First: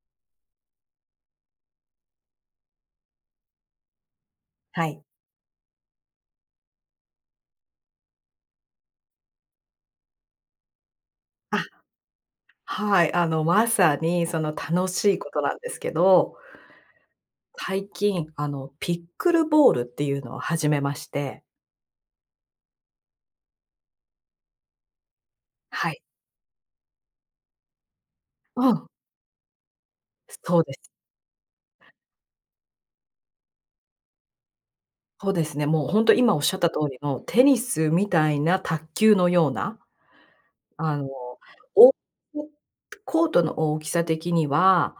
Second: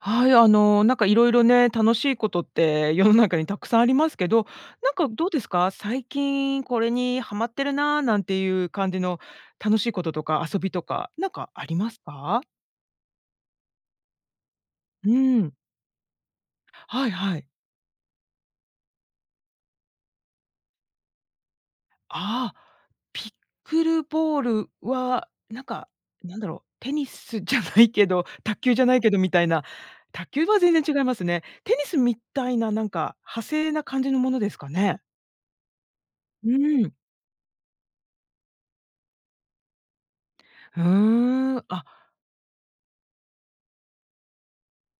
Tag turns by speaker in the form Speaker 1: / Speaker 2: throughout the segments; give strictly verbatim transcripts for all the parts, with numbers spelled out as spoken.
Speaker 1: はい、あの、なんか色々ね、楽しいことって世の中に沢山ありますけど、
Speaker 2: は
Speaker 1: なん
Speaker 2: い。
Speaker 1: かどうですか？最近これにハマってるな、なんていう感じの楽しいこととか遊びとか、なんか
Speaker 2: あ、
Speaker 1: ありますか？
Speaker 2: はい、あのまさにその楽し
Speaker 1: う
Speaker 2: いことな
Speaker 1: ん。
Speaker 2: んですけど、
Speaker 1: はいはい。
Speaker 2: 最近、あの、ピックルボールっていうのを始めまして。
Speaker 1: ああ、ピックルボールは、なんか、
Speaker 2: はい。
Speaker 1: なんだろう、テニスじゃないけど、卓
Speaker 2: う
Speaker 1: 球じ
Speaker 2: ん。
Speaker 1: ゃないけどみたいな、卓球は
Speaker 2: そうで
Speaker 1: 全
Speaker 2: す。
Speaker 1: 然違いますね。テニスみたいな、なんか、派生な感じのものですかね。
Speaker 2: ほうですね、もうほんと今
Speaker 1: う
Speaker 2: 仰った通
Speaker 1: ん。
Speaker 2: りの、テニスみたいな卓球のような。
Speaker 1: ふ
Speaker 2: あの、
Speaker 1: ーん。あ。
Speaker 2: おお、コートの大きさ的には、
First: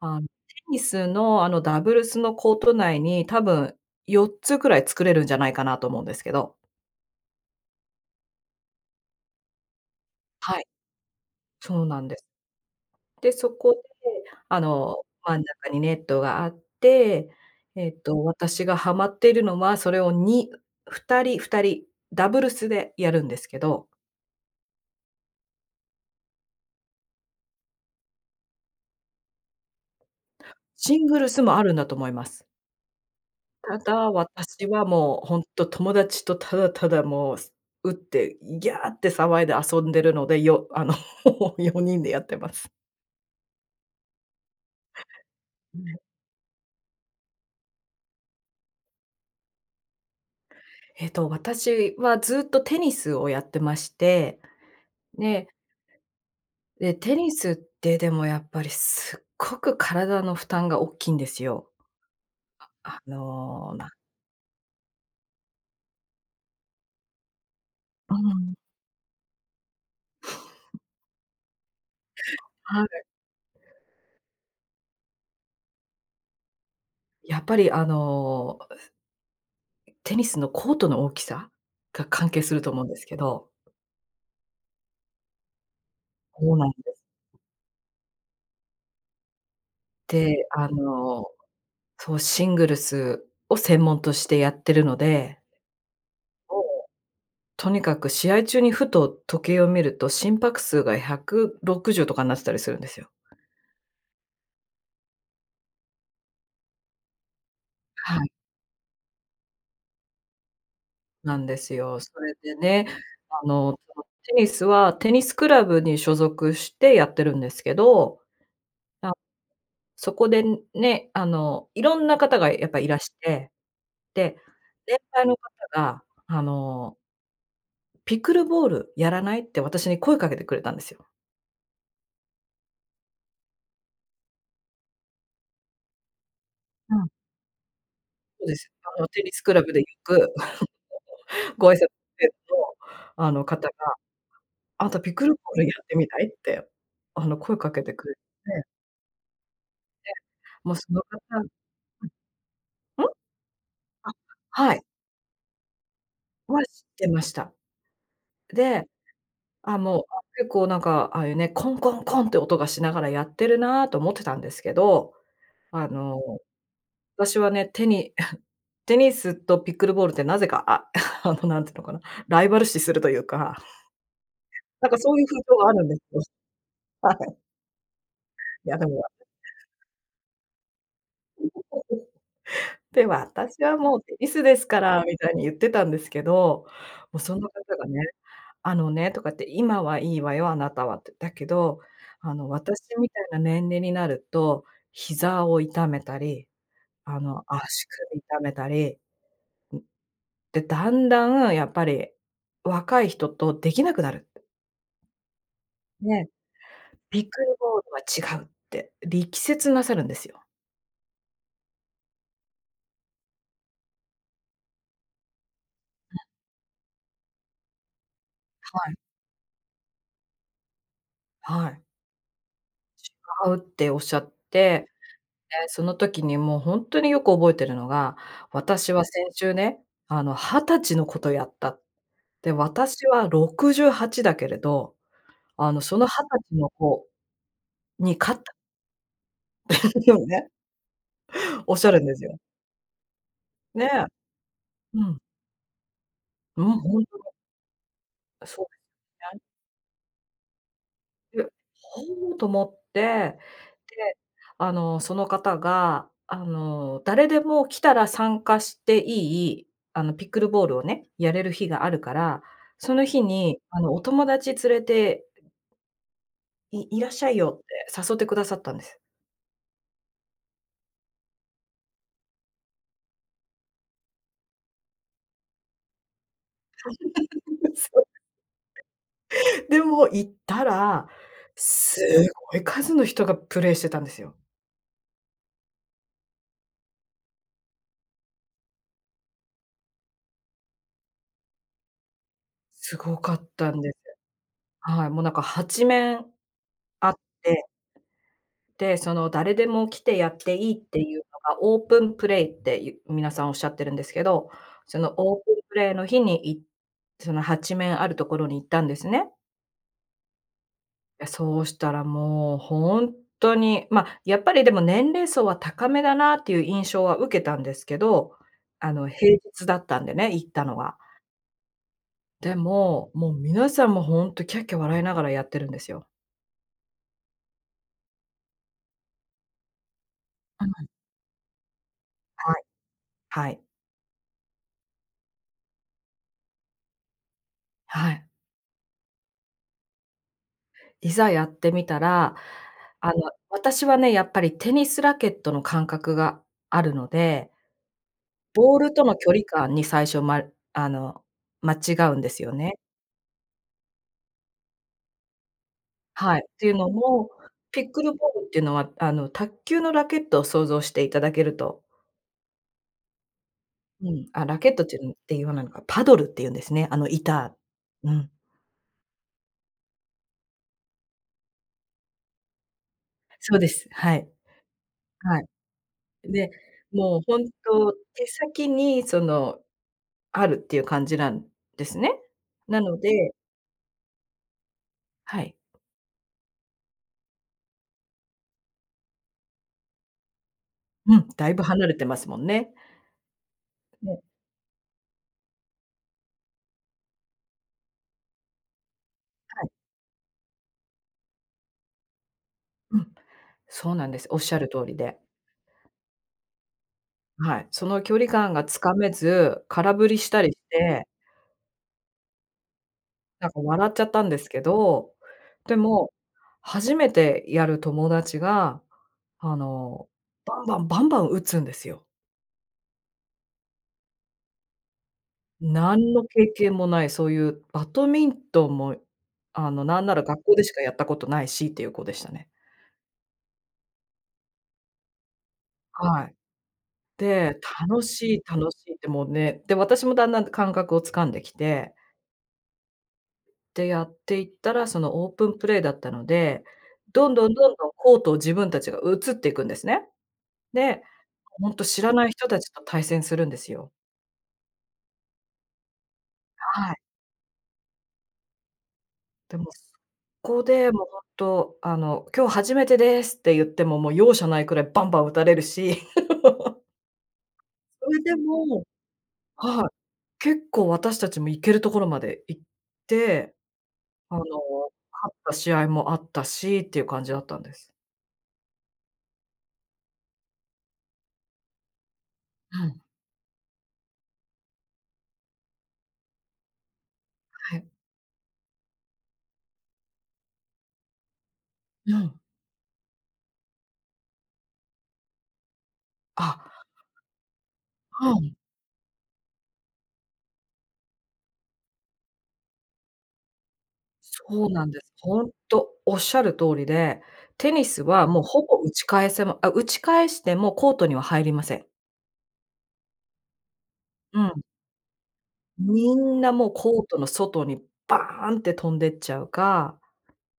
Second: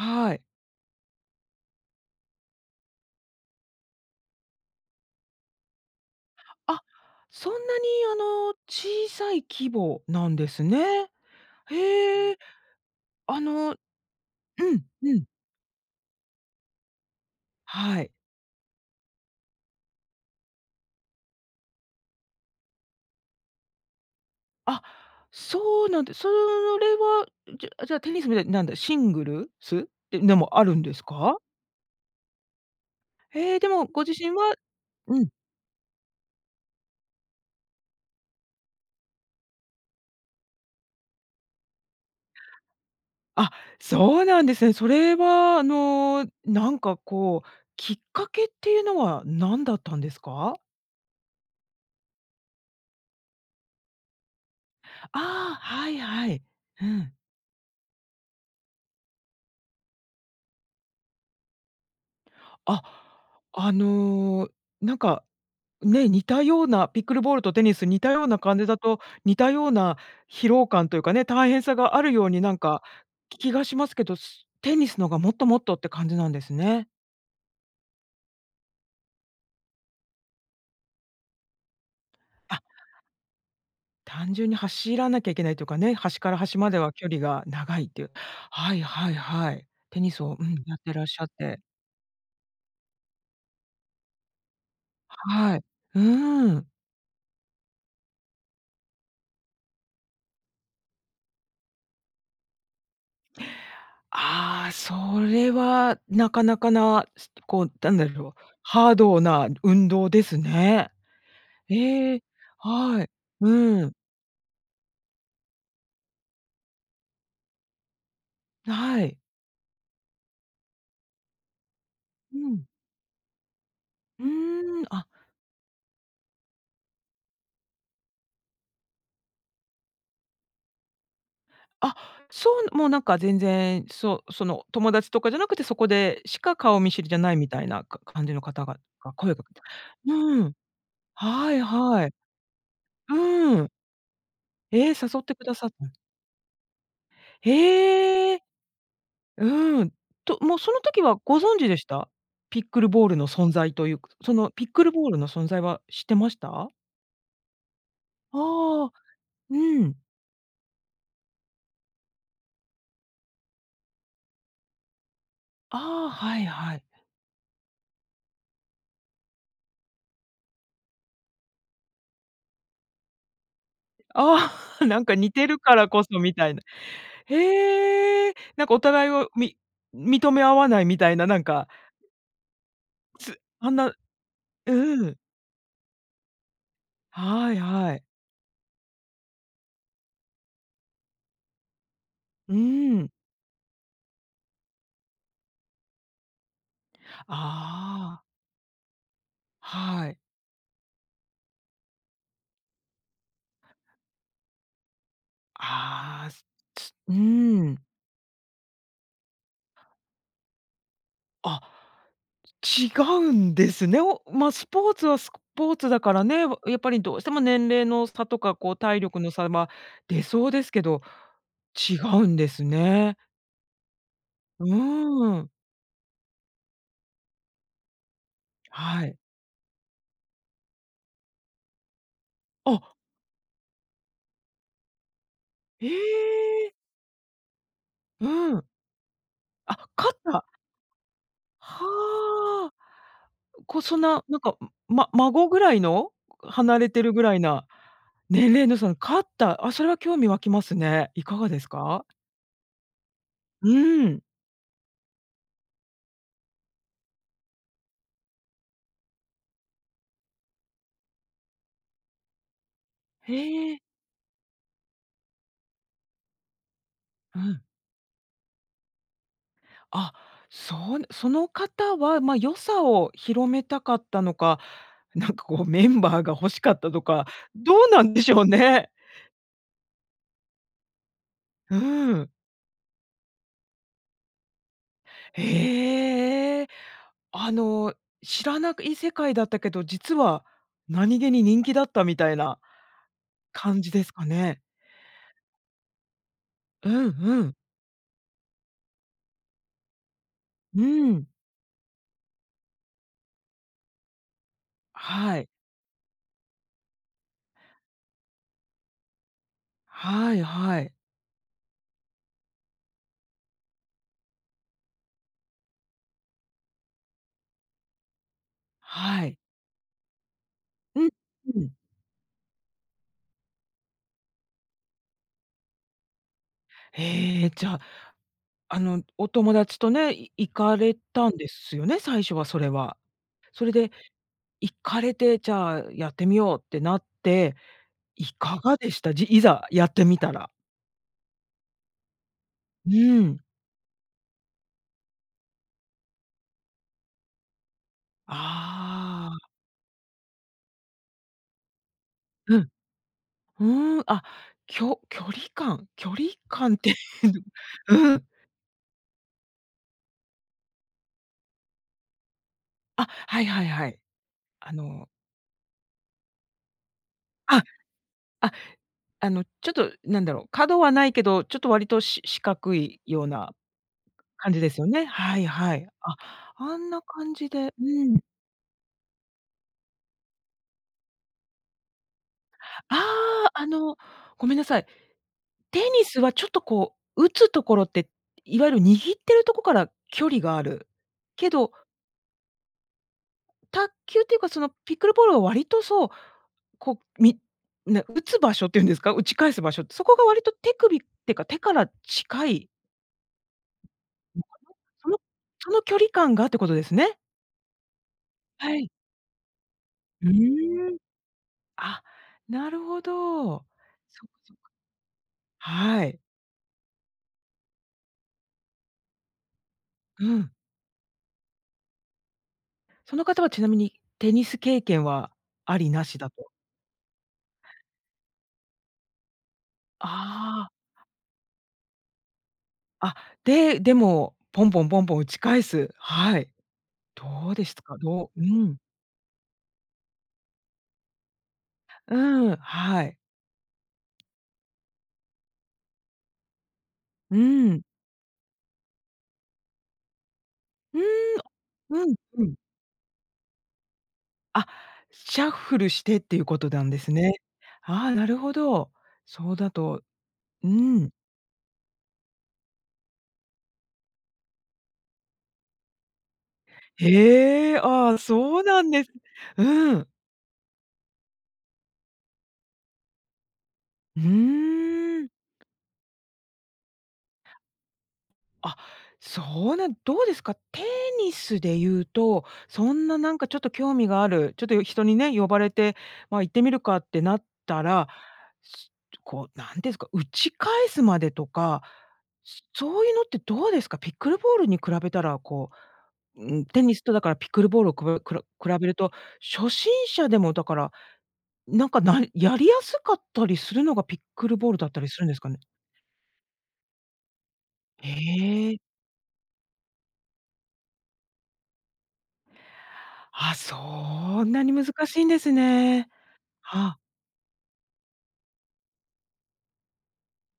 Speaker 2: あん、テ
Speaker 1: い。
Speaker 2: ニスのあの、ダブルスのコート内に多分、よっつくらい作れるんじゃないかなと思うんですけど。
Speaker 1: あ、そんなにあの小さい規模なんで
Speaker 2: は
Speaker 1: す
Speaker 2: い。
Speaker 1: ね。
Speaker 2: そうなんです。
Speaker 1: へえ。
Speaker 2: で、
Speaker 1: あ
Speaker 2: そ
Speaker 1: の
Speaker 2: こ
Speaker 1: う
Speaker 2: で、あ
Speaker 1: ん、
Speaker 2: の、
Speaker 1: うん。
Speaker 2: 真ん中にネットがあって、えっ
Speaker 1: はい。
Speaker 2: と私がハマっているのは、それをにふたり、ふたり、ダブルスでやるんですけど。
Speaker 1: あ、そうなんでそれは、じゃじゃ、テニスみたいな、なんだ、シングルスででもあるんで
Speaker 2: シ
Speaker 1: す
Speaker 2: ングル
Speaker 1: か？
Speaker 2: スも、あるんだと思います。
Speaker 1: へえ。で
Speaker 2: た
Speaker 1: も、ご
Speaker 2: だ
Speaker 1: 自身は
Speaker 2: 私はも
Speaker 1: う
Speaker 2: う、
Speaker 1: ん。
Speaker 2: ほんと、友達とただただもう、す打って、ギャーって騒いで遊んでるので。よあの、よにんでやってます。
Speaker 1: あ、そうなんですね。それは、あ
Speaker 2: うん。
Speaker 1: の。なんかこう、きっかけっていうのは、何だったんですか？
Speaker 2: えと、私はずっとテニスをやってまして。で。
Speaker 1: ああ、はい、はい。う
Speaker 2: で、
Speaker 1: ん。
Speaker 2: テニスって、でもやっぱり、すっごく体の負担がおっきんですよ。
Speaker 1: あ。
Speaker 2: あ、あ
Speaker 1: あ
Speaker 2: の、な
Speaker 1: の、なんか、ね。似たような、ピックルボールとテニス。似た
Speaker 2: う
Speaker 1: ような
Speaker 2: ん。
Speaker 1: 感じだと、似たような疲労 感というかね、大変さがあるように、なんか、
Speaker 2: はい。
Speaker 1: 気がしますけど、すテニスのが、もっともっとって感じなんですね。
Speaker 2: やっぱりあのテニスのコートの大きさが、関係す
Speaker 1: あ。
Speaker 2: ると思うんですけど。
Speaker 1: 単純に、走らなきゃいけないというかね。端から
Speaker 2: ほう
Speaker 1: 端
Speaker 2: な
Speaker 1: ま
Speaker 2: ん
Speaker 1: で
Speaker 2: で。
Speaker 1: は、距離が長いっていう。はい、はい、はい。テニスをう
Speaker 2: で、
Speaker 1: ん。
Speaker 2: あ
Speaker 1: やってらっしゃっ
Speaker 2: の
Speaker 1: て。
Speaker 2: そう。シングルスを専門としてやってるので
Speaker 1: はい。う
Speaker 2: も
Speaker 1: ん。
Speaker 2: う、とにかく試合中にふと時計を見ると、心拍数がひゃくろくじゅうとかになってたりするんですよ。
Speaker 1: ああ。それは、なかなかな、すこう、だんだ
Speaker 2: は
Speaker 1: ろ
Speaker 2: い。
Speaker 1: う。ハードな運動ですね。
Speaker 2: なんですよ。そ
Speaker 1: ええ、
Speaker 2: れでね、
Speaker 1: はい。
Speaker 2: あの、
Speaker 1: うん。
Speaker 2: そのテニスは、テニスクラブに所属してやってるんですけど。
Speaker 1: は い。
Speaker 2: そこでね、あの、いろんな方
Speaker 1: う
Speaker 2: がや
Speaker 1: ん。
Speaker 2: っぱりいらして。
Speaker 1: う
Speaker 2: で、
Speaker 1: ーん。
Speaker 2: 年
Speaker 1: あ
Speaker 2: 配の方があの「ピクルボールやらない？」って、私に声かけてくれたんですよ。
Speaker 1: あ、そう、もうなんか全然、そう、その、友達とかじゃなくて、そこでしか顔見
Speaker 2: う
Speaker 1: 知
Speaker 2: ん。
Speaker 1: りじゃないみたいなか感じの
Speaker 2: そうで
Speaker 1: 方
Speaker 2: す。
Speaker 1: 々
Speaker 2: あの
Speaker 1: が
Speaker 2: テニ
Speaker 1: 声を
Speaker 2: ス
Speaker 1: か
Speaker 2: ク
Speaker 1: けて
Speaker 2: ラブでよく、
Speaker 1: うん、は い
Speaker 2: ご挨拶
Speaker 1: はい。
Speaker 2: あの
Speaker 1: う
Speaker 2: 方
Speaker 1: ん。
Speaker 2: が、「あ
Speaker 1: ええ、
Speaker 2: な
Speaker 1: 誘
Speaker 2: た、ピッ
Speaker 1: っ
Speaker 2: クル
Speaker 1: て
Speaker 2: ボ
Speaker 1: くだ
Speaker 2: ール
Speaker 1: さ
Speaker 2: や
Speaker 1: っ
Speaker 2: っ
Speaker 1: た。
Speaker 2: てみない？」って、あの声かけてくれ
Speaker 1: へえ。
Speaker 2: て。
Speaker 1: うーん。
Speaker 2: で、
Speaker 1: と、もうそ
Speaker 2: もう
Speaker 1: の
Speaker 2: その
Speaker 1: 時
Speaker 2: 方
Speaker 1: は
Speaker 2: う
Speaker 1: ご
Speaker 2: ん。
Speaker 1: 存知でした？ピックル
Speaker 2: うん？
Speaker 1: ボールの存在というか、その
Speaker 2: あ、
Speaker 1: ピッ
Speaker 2: はい。
Speaker 1: クルボールの存在は知ってまし
Speaker 2: は、知
Speaker 1: た？
Speaker 2: ってました。で、
Speaker 1: ああ、う
Speaker 2: あ、
Speaker 1: ん。
Speaker 2: もう 結構なんか、ああいうね、コンコンコンって音がしながらやってるなと思ってたんですけど。
Speaker 1: あ
Speaker 2: あ
Speaker 1: あ、
Speaker 2: の、
Speaker 1: はいはい。
Speaker 2: 私はね、テニ テニスとピッグルボールってなぜか、あ、あのなんていうのかな、ライバル視するというか。
Speaker 1: ああ、
Speaker 2: なん か
Speaker 1: なん
Speaker 2: そ
Speaker 1: か
Speaker 2: ういう
Speaker 1: 似
Speaker 2: 風
Speaker 1: て
Speaker 2: 潮
Speaker 1: る
Speaker 2: があ
Speaker 1: か
Speaker 2: るん
Speaker 1: ら
Speaker 2: です
Speaker 1: こそ
Speaker 2: よ。
Speaker 1: みたいな。
Speaker 2: はい。
Speaker 1: へえ。なん
Speaker 2: い
Speaker 1: か
Speaker 2: や
Speaker 1: お
Speaker 2: でも
Speaker 1: 互いをみ認め合わないみたいななんか
Speaker 2: で
Speaker 1: つ
Speaker 2: 「私
Speaker 1: あん
Speaker 2: は
Speaker 1: な、う
Speaker 2: もうテニスですから」
Speaker 1: う
Speaker 2: み
Speaker 1: ん。
Speaker 2: たいに言ってたんですけど、もうその
Speaker 1: はい
Speaker 2: 方が
Speaker 1: は
Speaker 2: ね、
Speaker 1: い。
Speaker 2: 「あのね」とかって、「今はいいわよ、あなたは」って。「だけど、あの
Speaker 1: う
Speaker 2: 私み
Speaker 1: ん。
Speaker 2: たいな年齢になると、膝を痛めたり、あの足
Speaker 1: あ
Speaker 2: 首
Speaker 1: あ。
Speaker 2: 痛めたり」うん。
Speaker 1: はい。
Speaker 2: で、「だんだんやっぱり、若い人と出来なくなる」って。
Speaker 1: あ
Speaker 2: ね、
Speaker 1: あ、すつう
Speaker 2: ピックルボ
Speaker 1: ん。
Speaker 2: ールは違うって、力説なさるんですよ。
Speaker 1: あ、違うんですね。おま、スポーツはスコポーツだか
Speaker 2: うん。
Speaker 1: らね、わ、やっぱりどうしても年齢の差とか、こう
Speaker 2: はい。
Speaker 1: 体力の差るま出そうですけど、
Speaker 2: はい。
Speaker 1: 違うんですね。
Speaker 2: 違うっておっしゃって、
Speaker 1: うん。
Speaker 2: で、その時にもうほんとによく覚えてるのが「私は
Speaker 1: はい。
Speaker 2: 先週ね、あのはたちの子とやった。で、
Speaker 1: あ。
Speaker 2: 私はろくじゅうはちだけれど、あの、
Speaker 1: え
Speaker 2: そのはたちの
Speaker 1: え！
Speaker 2: 子に
Speaker 1: う
Speaker 2: 勝った」
Speaker 1: ん。あ、
Speaker 2: ひ
Speaker 1: 勝
Speaker 2: ょ
Speaker 1: っ
Speaker 2: んね。
Speaker 1: た。
Speaker 2: おっしゃるんですよ。
Speaker 1: はあ。こう、
Speaker 2: ね。
Speaker 1: そんな、なんか、ん
Speaker 2: う
Speaker 1: ま
Speaker 2: ん。
Speaker 1: 孫ぐらいの、
Speaker 2: う
Speaker 1: 離
Speaker 2: ん、
Speaker 1: れて
Speaker 2: 本
Speaker 1: るぐ
Speaker 2: 当。
Speaker 1: らいな、年
Speaker 2: そう
Speaker 1: 齢のその勝っ
Speaker 2: で、ね。
Speaker 1: た、あ、それは興味湧きますね。いか
Speaker 2: で
Speaker 1: がですか？
Speaker 2: 「ほお！」と思って、
Speaker 1: う
Speaker 2: で、
Speaker 1: ん。
Speaker 2: あの、その方が、あの、誰でも来たら参加していい、あの、ピックルボールをね、やれる日があるから、その日に、
Speaker 1: へえ。
Speaker 2: あの、お友達連れていいらっしゃい
Speaker 1: うん。
Speaker 2: よって誘ってくださったんです。
Speaker 1: あ、そう。その方は、ま、良さを広めたかったのか、なんかこうメンバーが欲しかったとか、どう
Speaker 2: そ
Speaker 1: な
Speaker 2: う。
Speaker 1: んでしょうね。
Speaker 2: でも行ったら、
Speaker 1: う
Speaker 2: す
Speaker 1: ん。
Speaker 2: ごい数の人がプレイしてたんですよ。
Speaker 1: へえ、あの知らなくい世界だったけど、実は何気に人気だったみたいな
Speaker 2: すごかったん
Speaker 1: 感
Speaker 2: で
Speaker 1: じ
Speaker 2: す。
Speaker 1: ですかね？
Speaker 2: はい、もうなんかはちめん
Speaker 1: うん、
Speaker 2: あっ
Speaker 1: うん。
Speaker 2: てで、その誰でも来てやっていいっ
Speaker 1: う
Speaker 2: ていう
Speaker 1: ん。
Speaker 2: のが、オープンプレイって言皆さんおっしゃってるんですけど、その
Speaker 1: は
Speaker 2: オー
Speaker 1: い。
Speaker 2: プンプレイの日にいそのはちめんあるところに行ったんですね。
Speaker 1: はい、はい。
Speaker 2: いや、そうしたらもうほんとに、ま、やっぱりでも年齢層は高めだなっていう印象は受けたんですけど、あの
Speaker 1: は
Speaker 2: 平
Speaker 1: い。
Speaker 2: 日だったんでね、行ったのは。
Speaker 1: う、うん。
Speaker 2: でも、もう皆さん、もうほんとキャッキャ笑いながらやってるんですよ。
Speaker 1: へえ、じゃあ、あのお友達とね、い行
Speaker 2: あ、う
Speaker 1: か
Speaker 2: ん。
Speaker 1: れたんですよね？最初は
Speaker 2: は
Speaker 1: そ
Speaker 2: い。
Speaker 1: れは。
Speaker 2: はい。
Speaker 1: それで、行かれて、じゃあやってみようってなって、
Speaker 2: は
Speaker 1: い
Speaker 2: い。
Speaker 1: かがでした？じいざやってみたら。
Speaker 2: いざやってみたら、あ
Speaker 1: う
Speaker 2: の
Speaker 1: ん。
Speaker 2: 私はね、やっぱりテニスラケットの感覚があるので、ボールとの
Speaker 1: あ
Speaker 2: 距離
Speaker 1: あ。
Speaker 2: 感に最初、まあの、間違うんですよ
Speaker 1: うん、
Speaker 2: ね。
Speaker 1: うーん、あ、きょ距離感？距離
Speaker 2: はい、てい
Speaker 1: 感
Speaker 2: う
Speaker 1: って
Speaker 2: の
Speaker 1: いう
Speaker 2: も、ピックル
Speaker 1: う
Speaker 2: ボ
Speaker 1: ん。
Speaker 2: ールっていうのは、あの卓球のラケットを想像していただけると。
Speaker 1: あ、はいはいはい。
Speaker 2: うん、あ、ラケ
Speaker 1: あ
Speaker 2: ットて
Speaker 1: の。
Speaker 2: んて、言わないのか、パドルって言うんですね、あの板、
Speaker 1: あ、
Speaker 2: うん。
Speaker 1: あ、あのちょっと何だろう、角はないけど、ちょっと割とし四角いような
Speaker 2: そうです。はい。
Speaker 1: 感じですよね？は
Speaker 2: はい。
Speaker 1: いはい。あ、
Speaker 2: で、
Speaker 1: あんな
Speaker 2: もう
Speaker 1: 感
Speaker 2: 本
Speaker 1: じで、
Speaker 2: 当
Speaker 1: うん。
Speaker 2: 手先にそのあるっていう感じなんですね。な
Speaker 1: あ
Speaker 2: ので
Speaker 1: あ、あの、ごめんなさい。
Speaker 2: はい。
Speaker 1: テニスはちょっとこう打つところって、いわゆる握ってるところから距離がある
Speaker 2: うん、だ
Speaker 1: け
Speaker 2: いぶ
Speaker 1: ど
Speaker 2: 離れてますもんね。
Speaker 1: 卓球
Speaker 2: ね。
Speaker 1: っていうか、そのピックルボールは割とそう、こう、みな打つ場所っていうんですか、打ち返す
Speaker 2: はい。
Speaker 1: 場所って、そこが割と手首ってか、手から近い？
Speaker 2: うん、そうなんです。おっしゃ る通り
Speaker 1: その
Speaker 2: で。
Speaker 1: その距離感がってことですね。
Speaker 2: はい、その距離感が
Speaker 1: は
Speaker 2: つ
Speaker 1: い。
Speaker 2: かめず、空振り
Speaker 1: う
Speaker 2: したりし
Speaker 1: ーん。
Speaker 2: て
Speaker 1: あ、なるほ
Speaker 2: なん
Speaker 1: ど。
Speaker 2: か笑っちゃった
Speaker 1: そ
Speaker 2: ん
Speaker 1: っ
Speaker 2: で
Speaker 1: か
Speaker 2: す
Speaker 1: そっ
Speaker 2: け
Speaker 1: か。
Speaker 2: ど、で
Speaker 1: は
Speaker 2: も、
Speaker 1: い。
Speaker 2: 初めてやる友達が、あの
Speaker 1: うん。
Speaker 2: バンバンバンバン打つんですよ。
Speaker 1: その方はちなみに、テニス経験はありな
Speaker 2: 何
Speaker 1: し
Speaker 2: の
Speaker 1: だ
Speaker 2: 経
Speaker 1: と。
Speaker 2: 験もない、そういうバドミントンも、あの、なんなら学校で
Speaker 1: あ
Speaker 2: し
Speaker 1: あ。
Speaker 2: かやったことないしっていう子でしたね。
Speaker 1: あ、で、でも、ポンポンポンポン打ち返す。
Speaker 2: はい。
Speaker 1: はい。どう
Speaker 2: で
Speaker 1: でしたか？
Speaker 2: 「楽
Speaker 1: ど
Speaker 2: し
Speaker 1: う
Speaker 2: い、
Speaker 1: う
Speaker 2: 楽
Speaker 1: ん。
Speaker 2: しい」ってもうね、で、私もだんだん感覚をつかんできて
Speaker 1: うん、はい。
Speaker 2: で、やっていったら、そのオープンプレイだったので、どん
Speaker 1: う
Speaker 2: どんどん
Speaker 1: ん。
Speaker 2: どんコートを自分たちが移っていくんですね。
Speaker 1: うー
Speaker 2: で、
Speaker 1: ん、
Speaker 2: ほんと知
Speaker 1: う
Speaker 2: ら
Speaker 1: ん、
Speaker 2: ない
Speaker 1: う
Speaker 2: 人
Speaker 1: ん
Speaker 2: たちと対戦するんですよ。
Speaker 1: あ、シャッフルしてっていうことなん
Speaker 2: はい。
Speaker 1: ですね。ああ、なるほど。そ
Speaker 2: で
Speaker 1: う
Speaker 2: も、
Speaker 1: だ
Speaker 2: そ
Speaker 1: と
Speaker 2: こ
Speaker 1: う
Speaker 2: でもう
Speaker 1: ん。
Speaker 2: ほんと、あの、今日初めてですって言っても、もう容赦ないくらいバンバン打たれるし。
Speaker 1: へえ、あ
Speaker 2: そ
Speaker 1: あ、
Speaker 2: れで
Speaker 1: そうな
Speaker 2: も
Speaker 1: んです。
Speaker 2: はい。
Speaker 1: うん。
Speaker 2: 結構私たちも行けるところまで行って、
Speaker 1: う
Speaker 2: あの
Speaker 1: ーん。
Speaker 2: 勝った試合もあったしっていう感じだったんです。
Speaker 1: あ。そうなん、どうですか？テニスで言うと、
Speaker 2: う
Speaker 1: そ
Speaker 2: ん。
Speaker 1: んななんかちょっと興味がある、ちょっと人にね、呼ばれて、ま、行ってみるかってなっ
Speaker 2: は
Speaker 1: た
Speaker 2: い。
Speaker 1: ら、すこう、何て言うんですか、打ち返すまでとか、
Speaker 2: ぬん。
Speaker 1: すそういうのってどうですか？ピックルボールに比べたら、こううん、
Speaker 2: あ。
Speaker 1: テニスとだからピックルボールをく
Speaker 2: ふ
Speaker 1: くら
Speaker 2: ん。
Speaker 1: 比べると、初心者でもだから、なんか、なやりやすかったりするのがピックル
Speaker 2: そ
Speaker 1: ボ
Speaker 2: う
Speaker 1: ール
Speaker 2: な
Speaker 1: だ
Speaker 2: ん
Speaker 1: っ
Speaker 2: で
Speaker 1: た
Speaker 2: す。
Speaker 1: りするんです
Speaker 2: ほ
Speaker 1: か
Speaker 2: ん
Speaker 1: ね。
Speaker 2: と、おっしゃる通りで、テニス
Speaker 1: へ
Speaker 2: はもうほぼ
Speaker 1: え。
Speaker 2: 打ち返せまあ、打ち返してもコートには入りません。
Speaker 1: あ、
Speaker 2: う
Speaker 1: そん
Speaker 2: ん。
Speaker 1: なに難しいんですね。
Speaker 2: みんな、もう
Speaker 1: はあ。
Speaker 2: コートの外にバーンって飛んでっちゃうか。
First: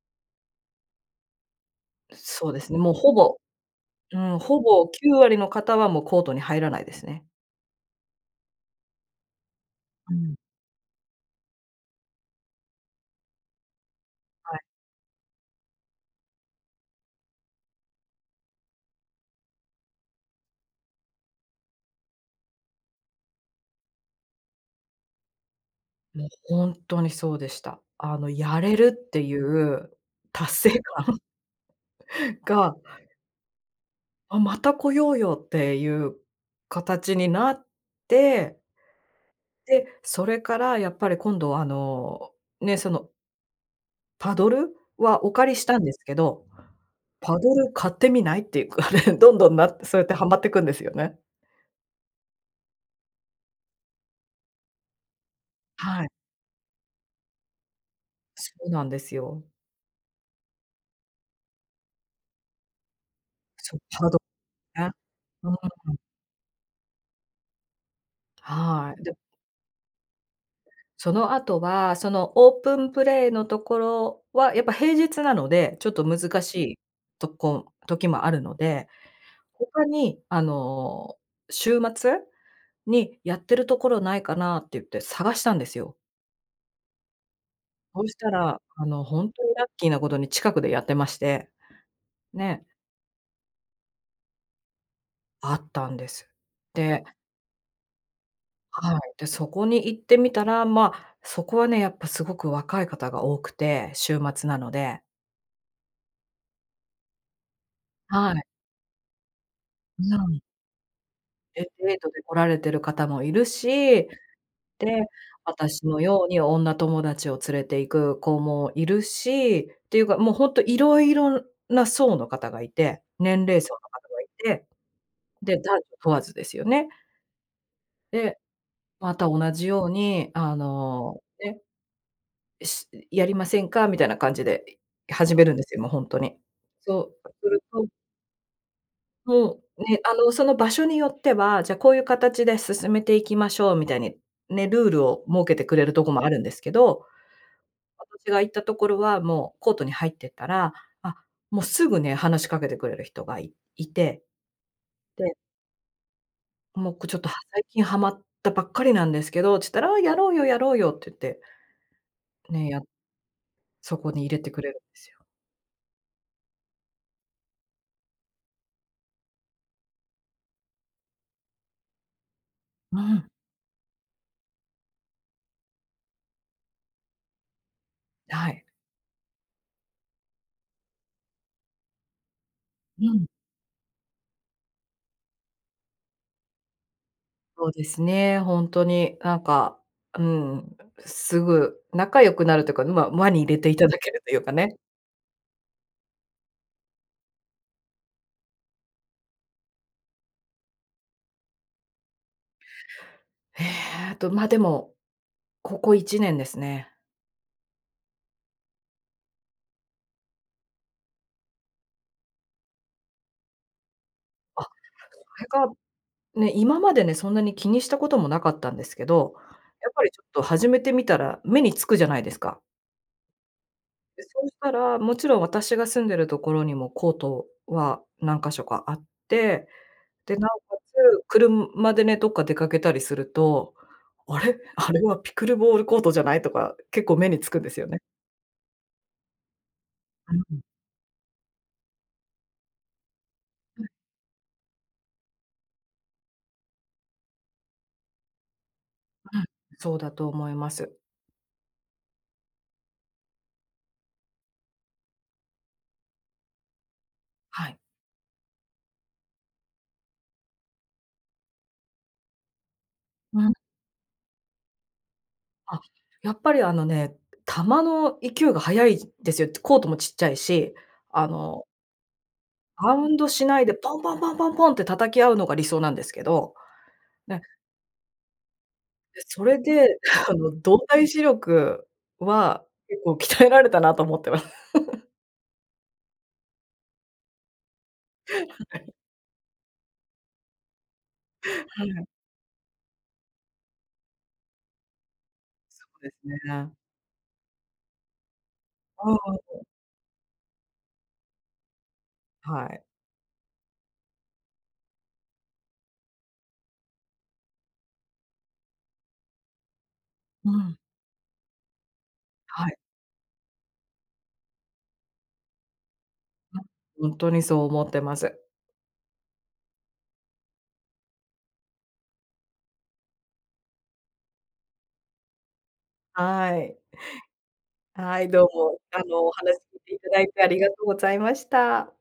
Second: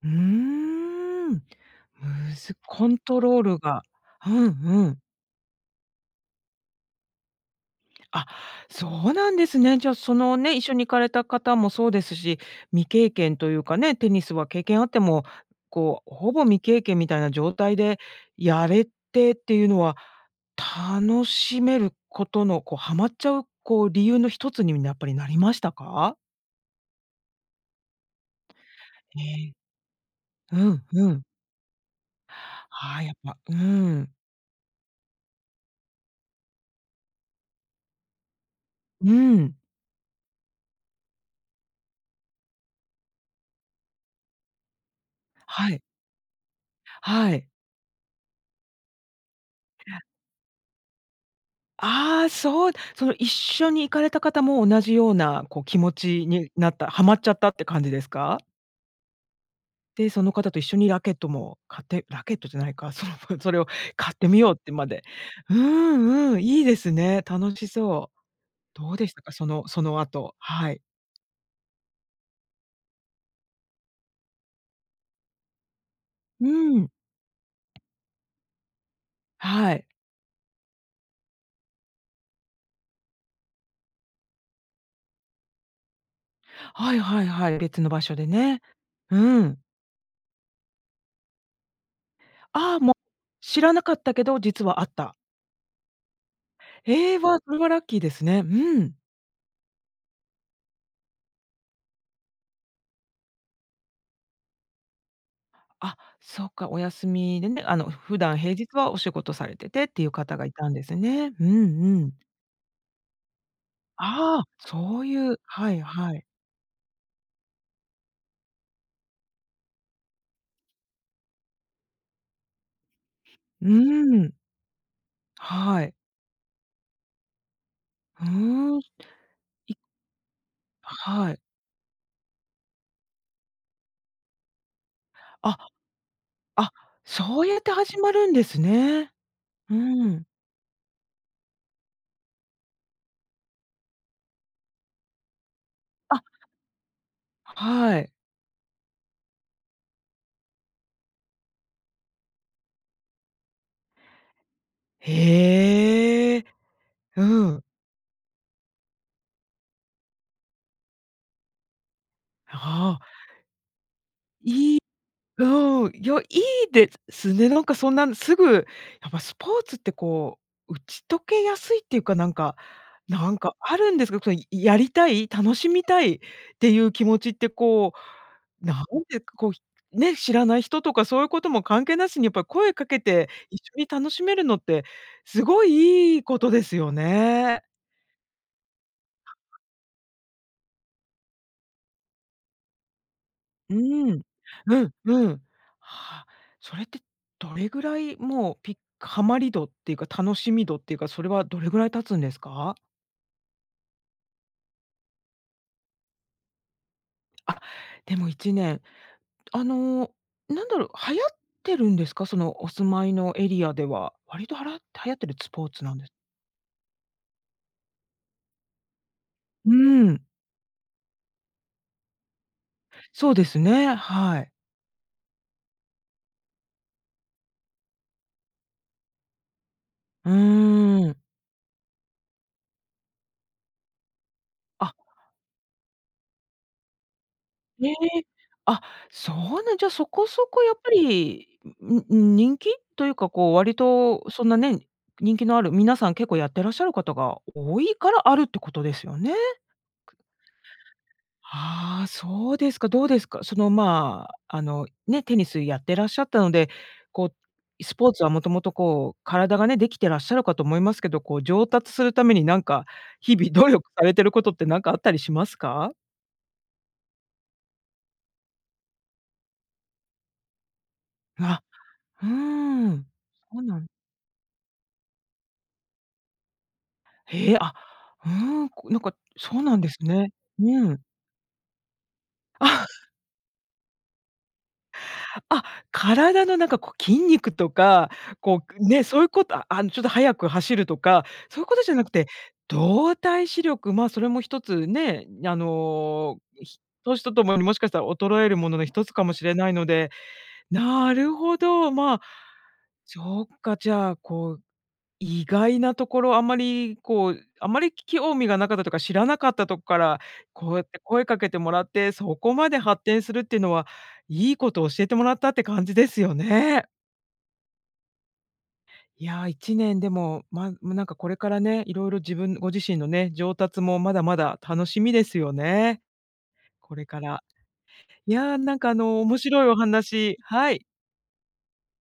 Speaker 1: ふーん、む
Speaker 2: そう
Speaker 1: ず
Speaker 2: ですね、
Speaker 1: コ
Speaker 2: もう
Speaker 1: ン
Speaker 2: ほ
Speaker 1: ト
Speaker 2: ぼ
Speaker 1: ロールが
Speaker 2: う
Speaker 1: ふ
Speaker 2: ん、
Speaker 1: ん、
Speaker 2: ほ
Speaker 1: う
Speaker 2: ぼ
Speaker 1: ん。
Speaker 2: 九割の方はもうコートに入らないですね。
Speaker 1: あ、そうなんですね。じゃあ、
Speaker 2: う
Speaker 1: その、
Speaker 2: ん。
Speaker 1: ね、一緒に行かれた方もそうですし、未経験というかね、テニスは
Speaker 2: はい。
Speaker 1: 経験あっても、こう、ほぼ未経験みたいな状態で、やれてっていうのは、楽しめることの、こうハマっちゃう、こう理由の一つにゃっぱりなりましたか？
Speaker 2: もうほんとにそうでした。あの、やれるって
Speaker 1: え
Speaker 2: い
Speaker 1: え。
Speaker 2: う達
Speaker 1: う
Speaker 2: 成
Speaker 1: んう
Speaker 2: 感
Speaker 1: ん。
Speaker 2: が
Speaker 1: ああ、やっぱうん。
Speaker 2: 「あ、また来ようよ」っていう形になって
Speaker 1: うん。
Speaker 2: で、それからやっぱり今度あの、ね、そのパドル？はお借りし
Speaker 1: は
Speaker 2: た
Speaker 1: い。
Speaker 2: んですけど、
Speaker 1: は
Speaker 2: パ
Speaker 1: い。
Speaker 2: ドル買ってみない？っていうかね、どんどんなそ
Speaker 1: や
Speaker 2: うやってハマっていくんですよね。
Speaker 1: ああ、そうその一緒に行かれた方も同じようなこう気持
Speaker 2: はい。
Speaker 1: ちになった、ハマっちゃったって感じですか？
Speaker 2: そうなんですよ。
Speaker 1: で、その方と一緒にラケットも買って、ラケットじゃないか、そのそれを
Speaker 2: そう、パ
Speaker 1: 買
Speaker 2: ド
Speaker 1: ってみようってま
Speaker 2: ね。
Speaker 1: で、
Speaker 2: う
Speaker 1: う
Speaker 2: ん。
Speaker 1: ーんうーん、いいですね。楽しそう。ど
Speaker 2: は
Speaker 1: う
Speaker 2: い。
Speaker 1: で
Speaker 2: で
Speaker 1: したか？そのその後、はい。
Speaker 2: その後は、そのオープンプレイのところは、やっぱ平日なので、ちょっと難
Speaker 1: う
Speaker 2: しい
Speaker 1: ん。
Speaker 2: とこ時もあるので、
Speaker 1: は
Speaker 2: 他
Speaker 1: い。
Speaker 2: に、あの、週末？にやってるところないかなって言って探したんですよ。
Speaker 1: はいはいはい。別の場
Speaker 2: そし
Speaker 1: 所で
Speaker 2: た
Speaker 1: ね。
Speaker 2: ら、あの
Speaker 1: う
Speaker 2: ホントに
Speaker 1: ん。
Speaker 2: ラッキーなことに近くでやってまして。ね。
Speaker 1: ああ、もう、知らなかったけど、実はあった。
Speaker 2: あったんです。で
Speaker 1: へえ、わあ、それはラッキーですね。う
Speaker 2: は
Speaker 1: ん。
Speaker 2: い。で、そこに行ってみたら、ま、そこはねやっぱすごく若い方が多くて、週末なので。
Speaker 1: あ、そうか、お休みでね、あの普
Speaker 2: は
Speaker 1: 段
Speaker 2: い。
Speaker 1: 平日はお仕事されててっていう
Speaker 2: う
Speaker 1: 方
Speaker 2: ん。
Speaker 1: がいたんですね。うん
Speaker 2: で、デー
Speaker 1: う
Speaker 2: ト
Speaker 1: ん。
Speaker 2: で来られてる方もいるし、
Speaker 1: ああ、そ
Speaker 2: で、
Speaker 1: ういう、はい
Speaker 2: 私の
Speaker 1: は
Speaker 2: よ
Speaker 1: い。
Speaker 2: うに女友達を連れて行く子もいるし。ていうか、もうホント色々な層の方がいて年齢
Speaker 1: うー
Speaker 2: 層の方がい
Speaker 1: ん。
Speaker 2: て、で、男
Speaker 1: は
Speaker 2: 女
Speaker 1: い。
Speaker 2: 問わずですよね。
Speaker 1: ふ
Speaker 2: で、
Speaker 1: ーん。
Speaker 2: また同じ
Speaker 1: [unintelligible]
Speaker 2: ようにあの、
Speaker 1: はい。
Speaker 2: ね、え、し、う、やりませんか？みたいな感じで、い、始めるん
Speaker 1: あ、
Speaker 2: ですよもうホントに。
Speaker 1: あ、
Speaker 2: そう
Speaker 1: そう
Speaker 2: す
Speaker 1: や
Speaker 2: る
Speaker 1: って
Speaker 2: と
Speaker 1: 始まるんですね。
Speaker 2: そ
Speaker 1: う
Speaker 2: う。ね、あ
Speaker 1: ん。
Speaker 2: の、その場所によっては、じゃあこういう形で進めていきましょうみたいに、ね、ルールを設けてくれるとこ
Speaker 1: あ。
Speaker 2: もあるんですけど、
Speaker 1: はい。
Speaker 2: 私が行ったところは、もうコートに入ってったら、あ、もうすぐね、話しかけてくれる人がいいて、で
Speaker 1: へえ、
Speaker 2: もうここちょっ
Speaker 1: う
Speaker 2: と、ハ最
Speaker 1: ん。
Speaker 2: 近ハマったばっかりなんですけどっちゅったら、「ああやろうよやろうよ」って言って。ね、や、
Speaker 1: ああ。
Speaker 2: そこに入れて
Speaker 1: 良
Speaker 2: くれる
Speaker 1: い
Speaker 2: んですよ。
Speaker 1: うん、いや、良いですすね、なんかそんなすぐ。やっぱスポーツってこう、打ち解けやすいっていうかなんか、
Speaker 2: う
Speaker 1: な
Speaker 2: ん。
Speaker 1: んかあるんですか、そのやりたい楽しみたいっていう気持ちってこ
Speaker 2: え、はい。
Speaker 1: う、なんでこう、ひ、ね、知らない人とかそういうことも関係なしにやっぱ声かけ
Speaker 2: うん。
Speaker 1: て、一緒に楽しめるのって、すごい良いことですよね。
Speaker 2: そうですね、ホントになんか、うん、すぐ仲良くなるというか、ま、輪に入れて
Speaker 1: う
Speaker 2: いただけ
Speaker 1: ん。
Speaker 2: るというか
Speaker 1: う
Speaker 2: ね。
Speaker 1: ん、うん。はあ、それってどれぐらい、もう、ピハマり度っていうか、楽しみ度っていうか、それはどれぐらい経つんですか？
Speaker 2: ええと、ま、でも、ここいちねんですね。
Speaker 1: あ、でもいちねん、あの、なんだろう。流行ってるんですか？その、お住まいのエリアでは。割と
Speaker 2: あ、
Speaker 1: はら流行ってる
Speaker 2: [unintelligible]
Speaker 1: ツポ
Speaker 2: が
Speaker 1: ーツなんで
Speaker 2: ね。今までね、そんなに気にしたことも、なかったんですけど。
Speaker 1: う
Speaker 2: やっぱり
Speaker 1: ん。
Speaker 2: ちょっと始めてみたら、目につくじゃないですか。
Speaker 1: そうですね。
Speaker 2: で、
Speaker 1: は
Speaker 2: そう
Speaker 1: い。
Speaker 2: したらもちろん、私が住んでるところにも、コートは何か所かあって。
Speaker 1: う
Speaker 2: で、尚且
Speaker 1: ーん。
Speaker 2: つ車でね、どっか出掛けたりすると「あれ？
Speaker 1: あ。
Speaker 2: あれは、ピクルボールコートじゃない？」とか、結構目につくんですよ
Speaker 1: え
Speaker 2: ね。
Speaker 1: え。あ、そうなん、じゃあ、そこ
Speaker 2: う
Speaker 1: そ
Speaker 2: ん。
Speaker 1: こ、やっぱり。んんん、人気？というか。こう、割
Speaker 2: [unintelligible]
Speaker 1: とそんなね、人気のある、皆さん結構やってらっしゃる方が多いから、あるってことですよね。
Speaker 2: うん。そうだと思います。
Speaker 1: ああ、そうですか。どうですか、その、まあ、あのね、テニスやってらっしゃったので、こ
Speaker 2: はい。
Speaker 1: う、スポーツはもともとこう、体がね、できてらっしゃるかと思いますけど。こう、上達するためになんか、日
Speaker 2: う
Speaker 1: 々
Speaker 2: ん。
Speaker 1: 努力されてることって、なんかあったりします
Speaker 2: あ、
Speaker 1: か？
Speaker 2: やっぱり、あのね。球の勢いが速いですよ。コートもちっちゃいし。あ
Speaker 1: あ。
Speaker 2: の
Speaker 1: うー
Speaker 2: バ
Speaker 1: ん、
Speaker 2: ウンドしな
Speaker 1: そう
Speaker 2: いで、
Speaker 1: なん
Speaker 2: ポンポンポンポンポンって叩き合うのが、理想なんですけど。ね。
Speaker 1: へえ。あ、うん。こう、なんか
Speaker 2: で、そ
Speaker 1: そ
Speaker 2: れ
Speaker 1: うなんです
Speaker 2: で
Speaker 1: ね。
Speaker 2: あの、動
Speaker 1: うん。
Speaker 2: 体視力は
Speaker 1: あ。
Speaker 2: 結構、鍛えられたなと思ってま。
Speaker 1: あ、体のなんかこう、筋肉とかこう、
Speaker 2: は
Speaker 1: く
Speaker 2: い。
Speaker 1: ね。そういうこと、あ、あの、ちょっと速く走るとか、そういうこと
Speaker 2: は
Speaker 1: じゃな
Speaker 2: い。
Speaker 1: くて、動体視力。まあ、それも一つね。あ
Speaker 2: そうです
Speaker 1: の、
Speaker 2: ね。
Speaker 1: ひ年とともにもしかしたら、衰えるものの一
Speaker 2: あ
Speaker 1: つ
Speaker 2: あ、
Speaker 1: かもしれ
Speaker 2: うん。
Speaker 1: ないので。なるほど。まあ、
Speaker 2: はい。
Speaker 1: そっか。じゃあ、こう、意外なところ、あんまりこう、あんまり興味がなかったとか、知らなかったとこから、
Speaker 2: う
Speaker 1: こう
Speaker 2: ん。
Speaker 1: やって声かけてもらって、そこ
Speaker 2: は
Speaker 1: ま
Speaker 2: い。
Speaker 1: で発展するっていうのは、いいこと教えてもらったって感じですよ
Speaker 2: うん。
Speaker 1: ね。
Speaker 2: ほんとにそう思ってます。
Speaker 1: いや、いちねんでも、まんもうなんか、これからね。いろいろ自分ご自身のね、上達もまだまだ楽しみですよね。
Speaker 2: はい。
Speaker 1: これから。
Speaker 2: はい。
Speaker 1: い
Speaker 2: どう
Speaker 1: や、な
Speaker 2: も、
Speaker 1: んかあ
Speaker 2: あ
Speaker 1: の
Speaker 2: の、お
Speaker 1: 面
Speaker 2: 話
Speaker 1: 白いお
Speaker 2: 聞いていただい
Speaker 1: 話
Speaker 2: て、ありが
Speaker 1: はい。
Speaker 2: とうございました。